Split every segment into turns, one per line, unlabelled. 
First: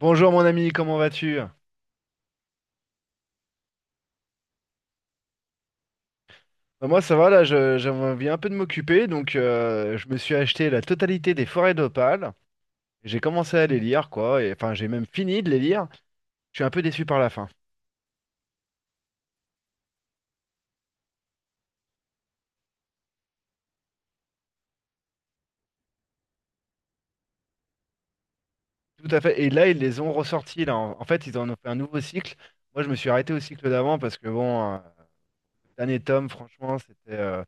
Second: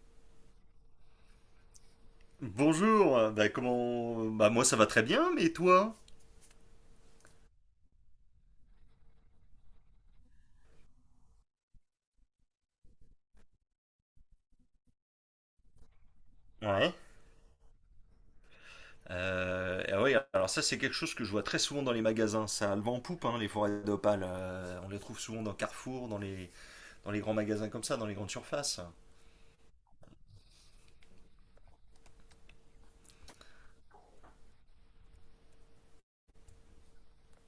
Bonjour mon ami, comment vas-tu?
Bonjour. Bah moi ça va très bien, mais toi?
Bah, moi ça va, là j'avais envie un peu de m'occuper, donc je me suis acheté la totalité des Forêts d'Opale. J'ai commencé à les lire, quoi, et enfin j'ai même fini de les lire. Je suis un peu
Ouais.
déçu par la fin.
Ah ouais, alors ça c'est quelque chose que je vois très souvent dans les magasins, ça a le vent en poupe, hein, les forêts d'Opale. On les trouve souvent dans Carrefour, dans les grands magasins comme ça, dans les grandes surfaces.
Tout à fait. Et là ils les ont ressortis, là. En fait ils en ont fait un nouveau cycle. Moi je me suis arrêté au cycle d'avant parce que bon, le dernier tome, franchement, c'était euh,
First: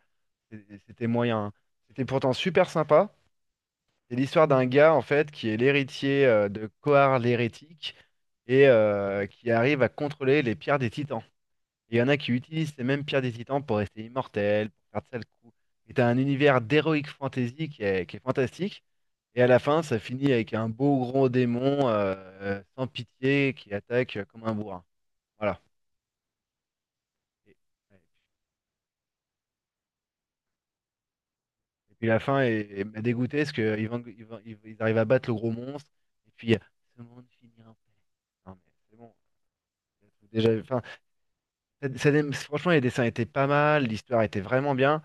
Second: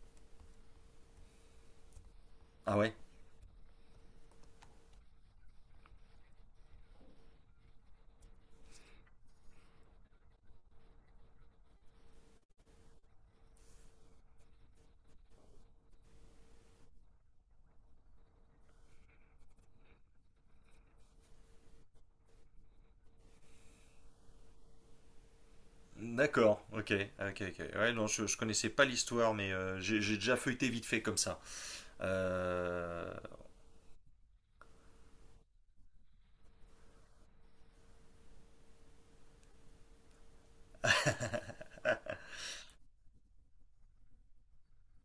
c'était c'était moyen, hein. C'était pourtant super
Ah ouais?
sympa. C'est l'histoire d'un gars en fait qui est l'héritier de Kohar l'hérétique et qui arrive à contrôler les pierres des titans. Et il y en a qui utilisent ces mêmes pierres des titans pour rester immortels, pour faire de sales coups. Et t'as un univers d'heroic fantasy qui est fantastique. Et à la fin, ça finit avec un beau gros démon sans pitié qui attaque comme un bourrin. Voilà.
D'accord, ok, ok,
Et,
ok. Ouais,
et
non, je connaissais pas l'histoire, mais j'ai déjà feuilleté vite fait comme ça.
puis la fin m'a
Euh,
dégoûté parce qu'ils ils, vont- ils vont- ils arrivent à battre le gros monstre. Et puis, ce monde finira en paix. Non mais c'est bon. Déjà, enfin, ça franchement, les dessins étaient pas mal, l'histoire était vraiment bien.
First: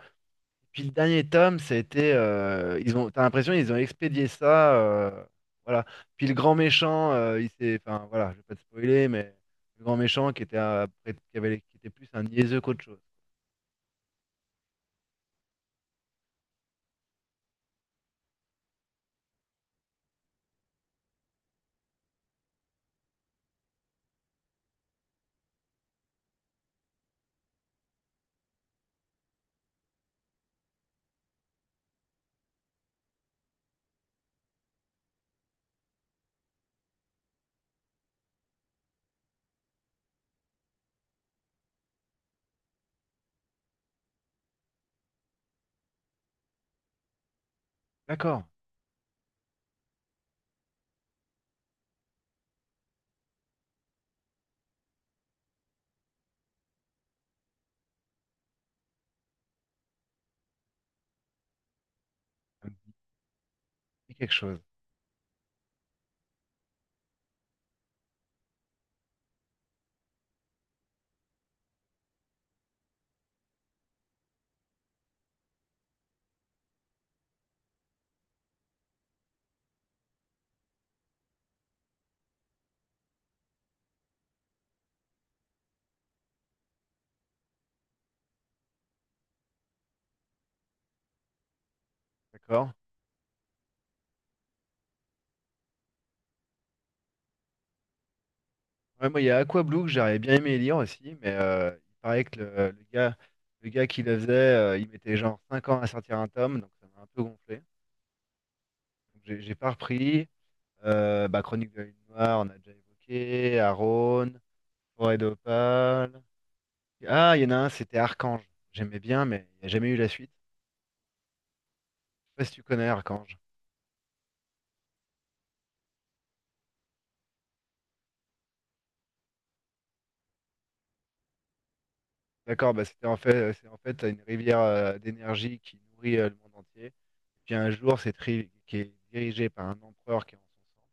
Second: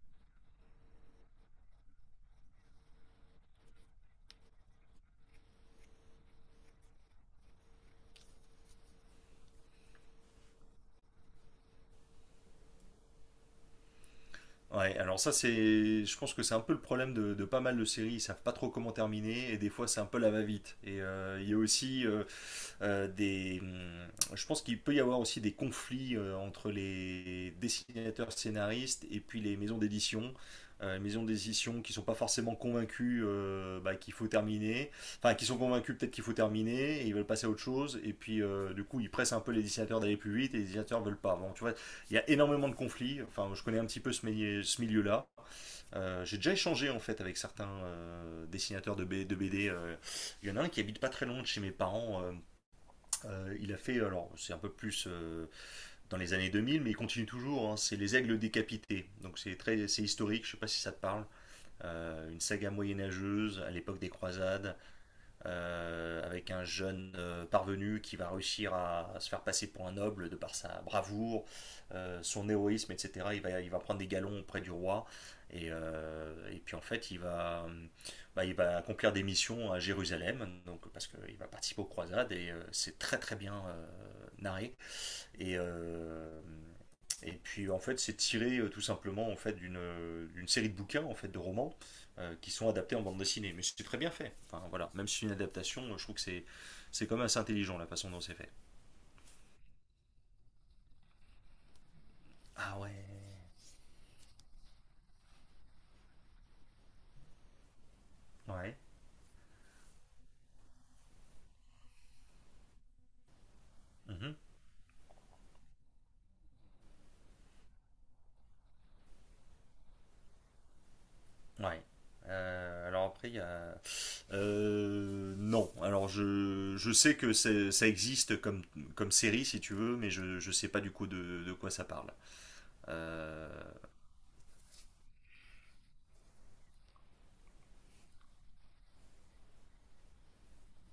Puis le dernier tome, ça a été, ils ont, t'as l'impression ils ont expédié ça, voilà. Puis le grand méchant, il s'est, enfin voilà, je vais pas te spoiler, mais le grand méchant qui était qui avait, qui était plus un niaiseux qu'autre chose.
ouais, alors ça c'est, je pense que c'est un peu le problème de pas mal de séries, ils savent pas trop comment terminer, et des fois c'est un peu la va-vite. Et il y a aussi, euh, des, hum, je pense qu'il peut y avoir aussi des conflits entre les dessinateurs scénaristes et puis les maisons d'édition. Les maisons d'édition qui sont pas forcément convaincus bah, qu'il faut terminer, enfin qui sont convaincus peut-être qu'il faut terminer et ils veulent passer à autre chose et puis du coup ils pressent un peu les dessinateurs d'aller plus vite et les dessinateurs veulent pas. Bon, tu vois, il y a énormément de conflits. Enfin, je connais un petit peu ce milieu, ce milieu-là. J'ai déjà échangé en fait avec certains
D'accord,
dessinateurs de BD. Il y en a un qui habite pas très loin de chez mes parents, il a fait, alors c'est un peu plus dans les années 2000, mais il continue toujours, hein, c'est Les Aigles décapités. Donc c'est historique, je sais pas si ça te parle. Une
ça
saga
me
moyenâgeuse à l'époque des
dit quelque chose.
croisades, avec un jeune parvenu qui va réussir à se faire passer pour un noble de par sa bravoure, son héroïsme, etc. Il va prendre des galons auprès du roi. Et puis en fait, il va accomplir des missions à Jérusalem, donc, parce qu'il va participer aux croisades, et c'est très très bien narré. Et, euh, et puis en fait, c'est tiré tout simplement en fait d'une série de bouquins en fait de romans qui sont
D'accord.
adaptés en bande dessinée. Mais c'est très bien fait. Enfin voilà, même si c'est une adaptation, je trouve que c'est quand même assez intelligent la façon dont c'est fait.
Ouais, moi, il y a Aqua Blue que j'aurais bien aimé lire aussi, mais il paraît que
Ah ouais.
le gars qui le faisait, il mettait genre 5 ans à sortir un tome, donc ça m'a un peu gonflé.
Ouais.
Donc, j'ai pas repris. Bah, Chronique de la Lune Noire, on a déjà évoqué. Aaron,
Mhm.
Forêt d'Opale. Ah, il y en a un, c'était Archange. J'aimais bien, mais il n'y a jamais eu la suite.
Ouais.
Je sais pas si tu connais
Alors après, il
Archange.
y a. Non. Alors je sais que ça existe comme série, si tu veux, mais je sais pas du coup de quoi ça parle.
D'accord, bah, c'était en
Euh,
fait, c'est en fait une rivière d'énergie qui nourrit le monde entier. Puis un jour, cette rive qui est dirigée par un empereur qui est en son centre,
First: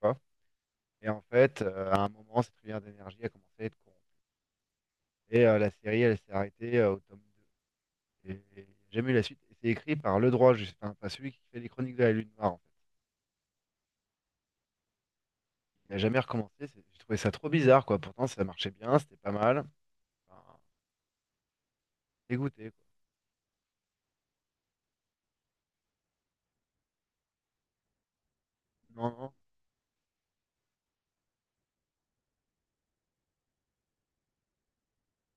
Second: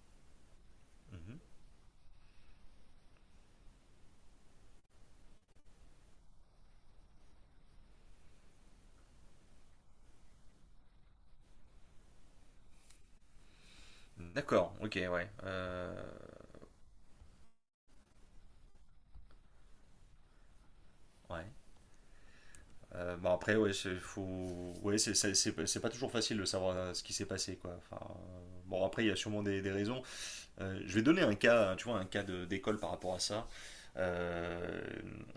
tu vois. Et en
mhm.
fait, à un moment, cette rivière d'énergie a commencé à être corrompue. Et la série, elle s'est arrêtée au tome 2. Et il n'y a jamais eu la suite. Et c'est écrit par le droit, juste, enfin, pas celui qui fait les chroniques de la Lune Noire, en fait.
D'accord, ok, ouais.
Il n'a jamais recommencé. J'ai trouvé ça trop bizarre, quoi. Pourtant, ça marchait bien, c'était pas mal. Enfin,
Ouais.
dégoûté, quoi.
Bah après, ouais, ouais, c'est pas toujours facile de savoir ce qui s'est passé, quoi. Enfin, bon, après, il
Non,
y a
non,
sûrement des raisons. Je vais donner un cas, tu vois, un cas d'école par rapport à ça. Euh,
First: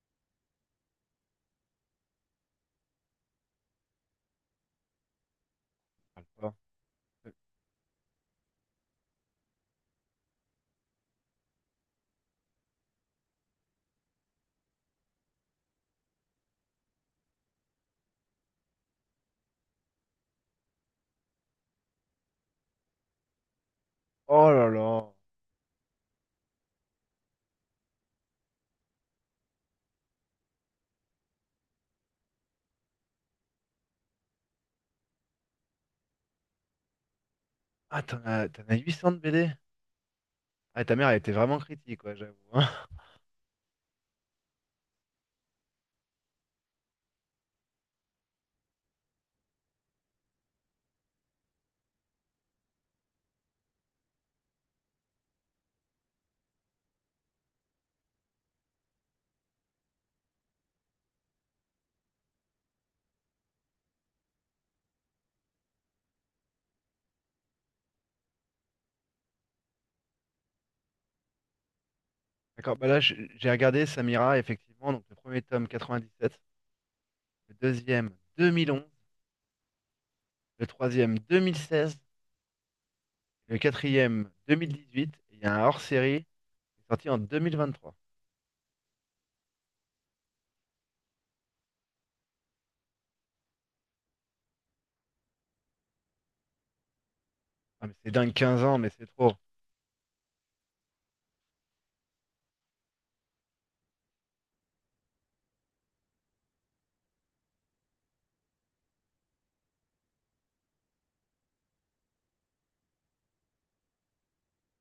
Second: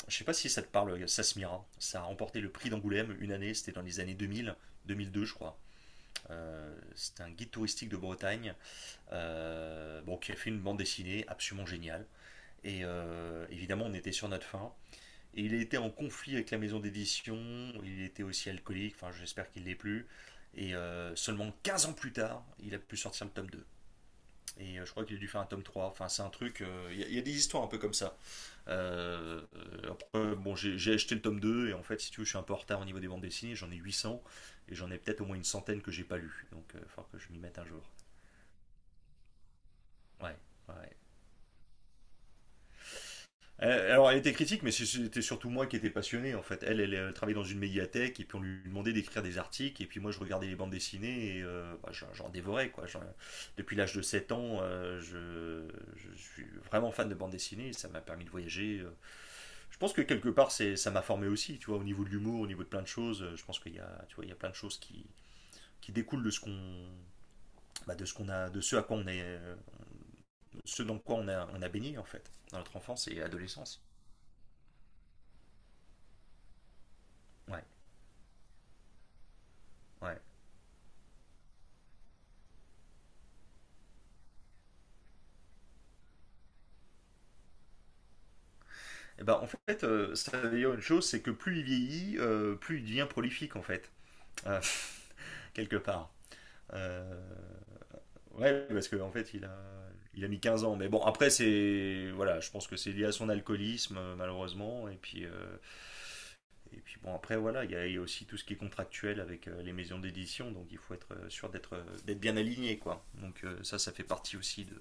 je sais pas si ça te parle, Sasmira. Ça a remporté le prix d'Angoulême une année, c'était dans les années 2000, 2002, je crois.
ça parle pas.
C'est un guide touristique de Bretagne, bon, qui a fait une bande dessinée absolument géniale. Et évidemment, on était sur notre fin. Et il était en conflit avec la maison d'édition, il était aussi alcoolique, enfin j'espère qu'il ne l'est plus. Et seulement 15 ans plus tard, il a pu sortir le tome 2.
Oh là
Et je
là.
crois qu'il a dû faire un tome 3. Enfin, c'est un truc. Y a des histoires un peu comme ça. Après, bon, j'ai acheté le tome 2. Et en fait, si tu veux, je suis un peu en retard au niveau des bandes dessinées. J'en ai 800. Et j'en ai peut-être au moins une centaine que j'ai pas lu. Donc, il va falloir que je m'y mette un jour.
Ah, t'en as 800 de BD?
Ouais, ouais,
Ah,
ouais.
ta mère, elle était vraiment critique, quoi, j'avoue, hein.
Alors, elle était critique, mais c'était surtout moi qui étais passionné, en fait. Elle, elle, elle travaillait dans une médiathèque, et puis on lui demandait d'écrire des articles, et puis moi, je regardais les bandes dessinées, et bah, j'en dévorais, quoi. Depuis l'âge de 7 ans, je suis vraiment fan de bandes dessinées, ça m'a permis de voyager. Je pense que quelque part, c'est, ça m'a formé aussi, tu vois, au niveau de l'humour, au niveau de plein de choses. Je pense qu'il y a, tu vois, il y a plein de choses qui découlent de ce qu'on, bah, de ce qu'on a, de ce à quoi on est, ce dans quoi on a baigné, en fait, dans notre
D'accord, bah là,
enfance et
j'ai
adolescence.
regardé Samira, effectivement. Donc, le premier tome, quatre-vingt-dix-sept. Le
Ouais,
deuxième, 2011.
ouais.
Le troisième, 2016. Le quatrième, 2018. Et il y a un hors-série qui est sorti en trois.
Eh ben, en fait, ça veut dire une chose, c'est que plus il vieillit, plus il devient prolifique, en fait. Euh, Quelque part. Euh,
Ah, mais c'est dingue, quinze
ouais,
ans,
parce
mais c'est
qu'en
trop.
fait,
Ça
il a mis 15 ans. Mais bon, après, c'est, voilà, je pense que c'est lié à son alcoolisme, malheureusement. Et puis bon, après, voilà, il y a aussi tout ce qui est contractuel avec les maisons d'édition, donc il faut être sûr d'être bien aligné, quoi. Donc ça fait partie aussi de,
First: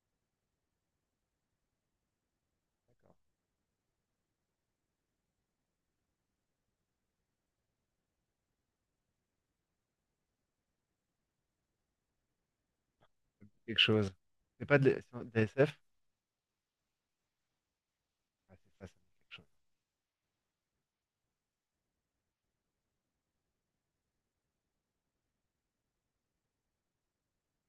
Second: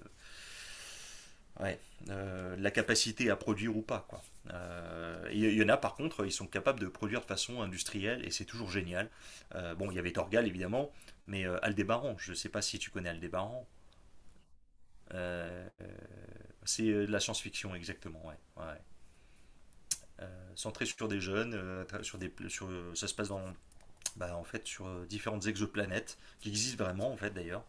ouais, la capacité à produire ou pas, quoi. Y en a par contre, ils sont capables de produire de façon industrielle et c'est toujours génial. Bon, il y avait Torgal évidemment, mais Aldébaran, je ne sais pas si tu connais
me dit
Aldébaran.
quelque chose. C'est pas c'est de la
Euh,
SF?
euh, c'est de la science-fiction exactement, ouais,
Ah,
ouais,
c'est
ouais.
pas ça, me dit quelque chose.
Centré sur des jeunes, sur des, sur, ça se passe dans, bah, en fait, sur différentes exoplanètes qui existent vraiment en fait d'ailleurs,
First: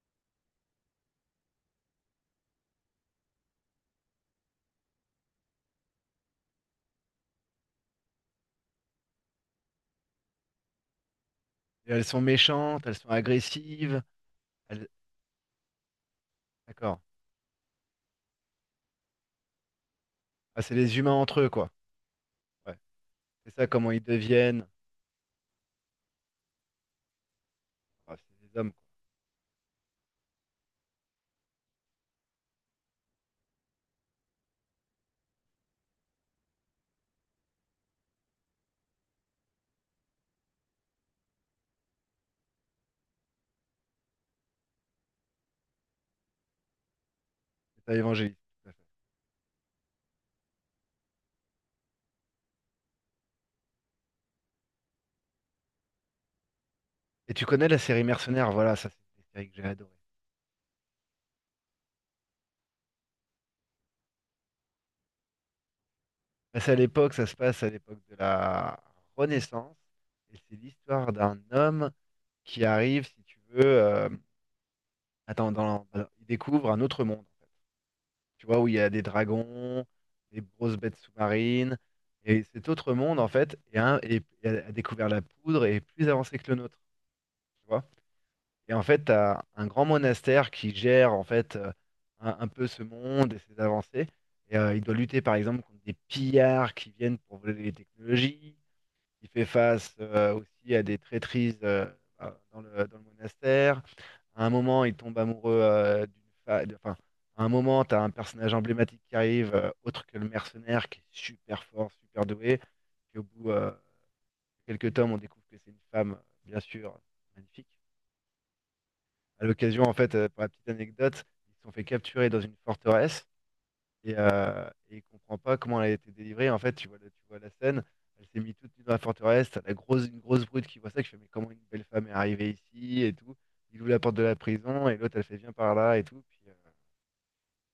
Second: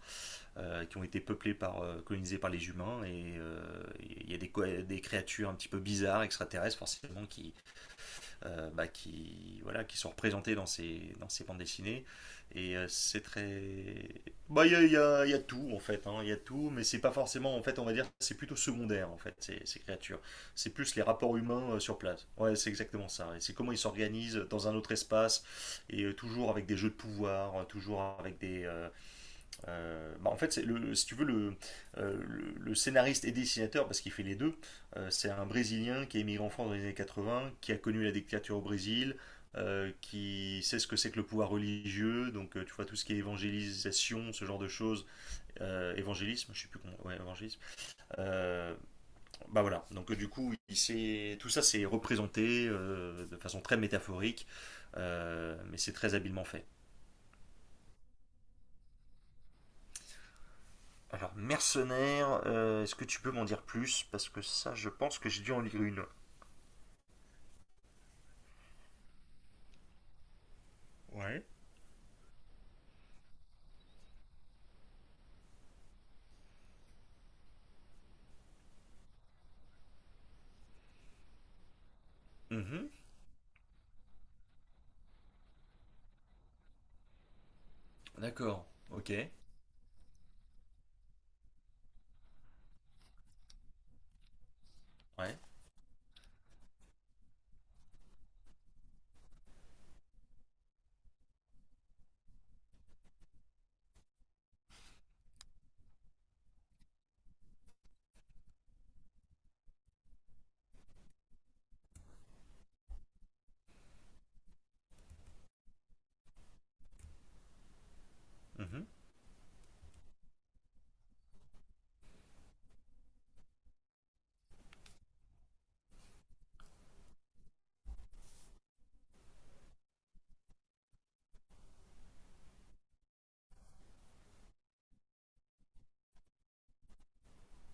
qui ont été peuplés par, colonisés par les humains, et il y a des créatures un petit peu bizarres, extraterrestres forcément, qui, bah, qui, voilà, qui sont représentées dans ces bandes
Et elles
dessinées.
sont
Et
méchantes, elles sont
c'est
agressives.
très... Bah, il y a,
elles-
il y a- il y a tout, en fait, hein, il y a tout, mais
D'accord.
c'est pas forcément, en fait, on va dire, c'est plutôt secondaire, en fait, ces créatures.
Ah,
C'est
c'est
plus
les
les
humains
rapports
entre eux, quoi.
humains sur place. Ouais, c'est
Ouais.
exactement ça. Et
C'est
c'est
ça
comment ils
comment ils
s'organisent
deviennent.
dans un autre espace, et toujours avec des jeux de pouvoir,
Ah, c'est des hommes, quoi.
bah, en fait, c'est le, si tu veux, le scénariste et dessinateur, parce qu'il fait les deux, c'est un Brésilien qui est émigré en France dans les années 80, qui a connu la dictature au Brésil, qui sait ce que c'est que le pouvoir religieux, donc tu vois tout ce qui est évangélisation, ce genre de choses, évangélisme, je sais plus comment, ouais, évangélisme.
C'est ça, évangéliste, tout à
Euh,
fait.
Bah voilà, donc du coup, tout ça c'est représenté de façon très métaphorique, mais c'est très habilement fait.
Et tu connais la série Mercenaires, voilà, ça c'est une série que j'ai adorée.
Alors, Mercenaire, est-ce que tu peux m'en dire plus? Parce que ça, je pense que j'ai dû en lire une.
Bah, c'est à l'époque, ça se passe à l'époque de la Renaissance. Et c'est l'histoire d'un
Ouais.
homme qui arrive, si tu veux, attends, dans... il découvre un autre monde, tu vois, où il y a des dragons, des grosses bêtes sous-marines. Et cet
Mhm.
autre monde, en fait, a découvert la poudre et est plus avancé que le nôtre, tu vois.
D'accord,
Et en fait,
ok.
tu as un grand monastère qui gère, en fait, un peu ce monde et ses avancées. Et il doit lutter, par
Ouais.
exemple, contre des pillards qui viennent pour voler les technologies. Il fait face aussi à des traîtrises dans le monastère. À un moment, il tombe amoureux d'une femme. Enfin, à un moment, tu as un personnage emblématique qui arrive, autre que le mercenaire, qui est super fort, super doué. Puis au bout de quelques tomes, on découvre que c'est une femme, bien sûr, magnifique.
Mhm,
À l'occasion, en fait, pour la petite anecdote, ils se sont fait capturer dans une forteresse et il comprend pas comment elle a été délivrée. En fait, tu vois, tu vois la scène, elle s'est mise toute nue dans la forteresse, t'as une grosse brute qui voit ça, qui fait, mais comment une belle femme est arrivée ici et tout. Il ouvre la porte de la prison et l'autre, elle fait, viens par là et tout, puis, euh,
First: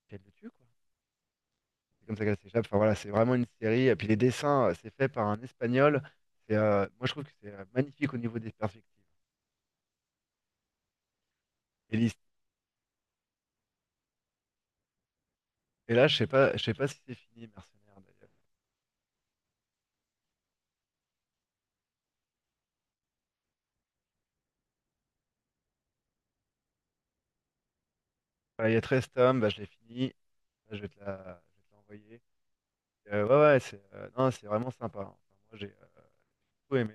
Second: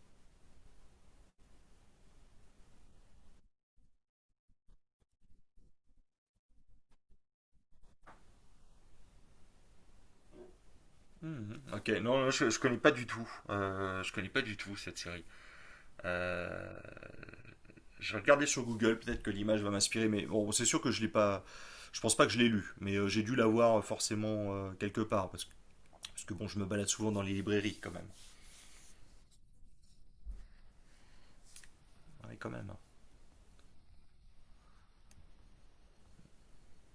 puis elle le tue, quoi. C'est comme ça qu'elle s'échappe. Enfin voilà, c'est vraiment une série. Et puis les dessins, c'est fait par un Espagnol. C'est, moi, je trouve que c'est magnifique au niveau des perspectives.
mhm. Ok,
Et, l'his-
non, non, je connais pas du tout. Je connais pas du tout cette série.
et là, je sais pas, je sais
Euh,
pas si c'est fini, Mercenaire,
je vais
d'ailleurs.
regarder sur Google, peut-être que l'image va m'inspirer, mais bon, c'est sûr que je l'ai pas. Je pense pas que je l'ai lu, mais j'ai dû l'avoir forcément quelque part, parce que, bon, je me balade souvent dans les librairies quand même.
Voilà, il y a 13 tomes, bah, je l'ai fini. Là, je vais te l'envoyer.
Ouais, quand même, hein.
Ouais, ouais, c'est non, c'est vraiment sympa, hein. Enfin, moi, j'ai tout aimé.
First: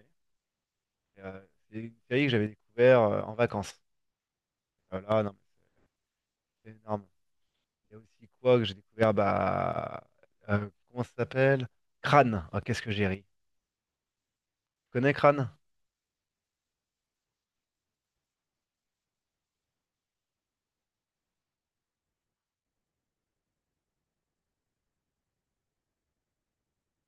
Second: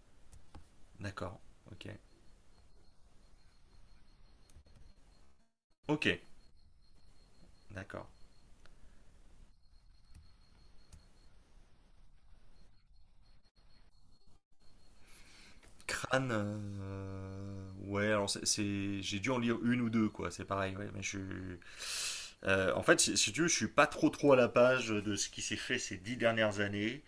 Et,
D'accord,
c'est une
ok.
série que j'avais découvert en vacances. Là, non, mais
Ok,
c'est énorme. Il y a
d'accord.
aussi quoi que j'ai découvert, bah, comment ça s'appelle? Crâne. Ah, qu'est-ce que j'ai ri. Tu connais Crâne?
Crâne, ouais, alors c'est, j'ai dû en lire une ou deux, quoi, c'est pareil, ouais, en fait, si tu veux, je suis pas trop trop à la page de ce qui s'est fait ces 10 dernières années.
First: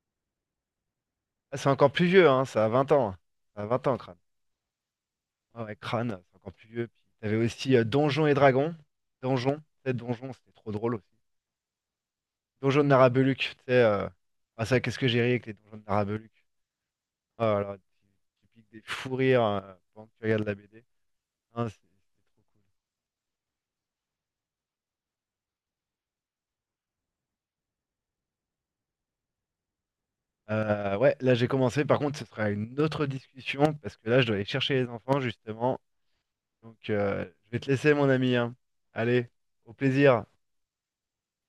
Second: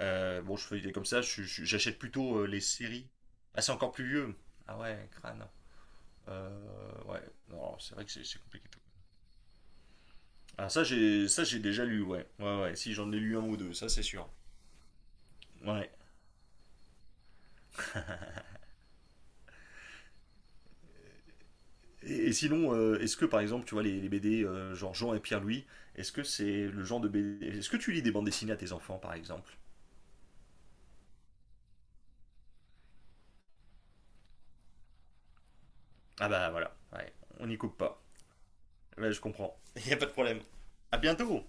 Bon, je fais comme ça,
Ah, c'est encore
j'achète
plus vieux,
plutôt
hein,
les
ça a 20
séries.
ans.
Ah,
Ça a
c'est
20
encore
ans,
plus
Crâne.
vieux. Ah ouais, crâne.
Ah ouais, Crâne, c'est encore plus vieux. Puis,
Ouais,
t'avais
non,
aussi
alors, c'est vrai que c'est
Donjons et
c'est compliqué.
Dragons.
Tout.
Donjons, c'était trop drôle aussi.
Ça j'ai déjà lu, ouais. Ouais, ouais,
Donjons de
si j'en ai
Narabeluc,
lu un
tu
ou deux,
sais.
ça c'est sûr.
Ah, ça, qu'est-ce que j'ai ri avec les Donjons de
Ouais.
Narabeluc. Ah, alors, tu piques des fous rires pendant que tu regardes la BD, hein, c'est
Et
c'est trop cool.
sinon, est-ce que par exemple, tu vois, les BD, genre Jean et Pierre-Louis, est-ce que c'est le genre de BD? Est-ce que tu lis des bandes dessinées à tes enfants par exemple?
Ouais, là j'ai commencé. Par contre, ce sera une autre discussion parce que là je dois aller chercher les enfants justement.
Ah bah voilà,
Donc,
ouais, on
je
n'y
vais te
coupe
laisser,
pas.
mon ami, hein.
Ouais, je
Allez,
comprends.
au
Il n'y a pas de
plaisir.
problème. À bientôt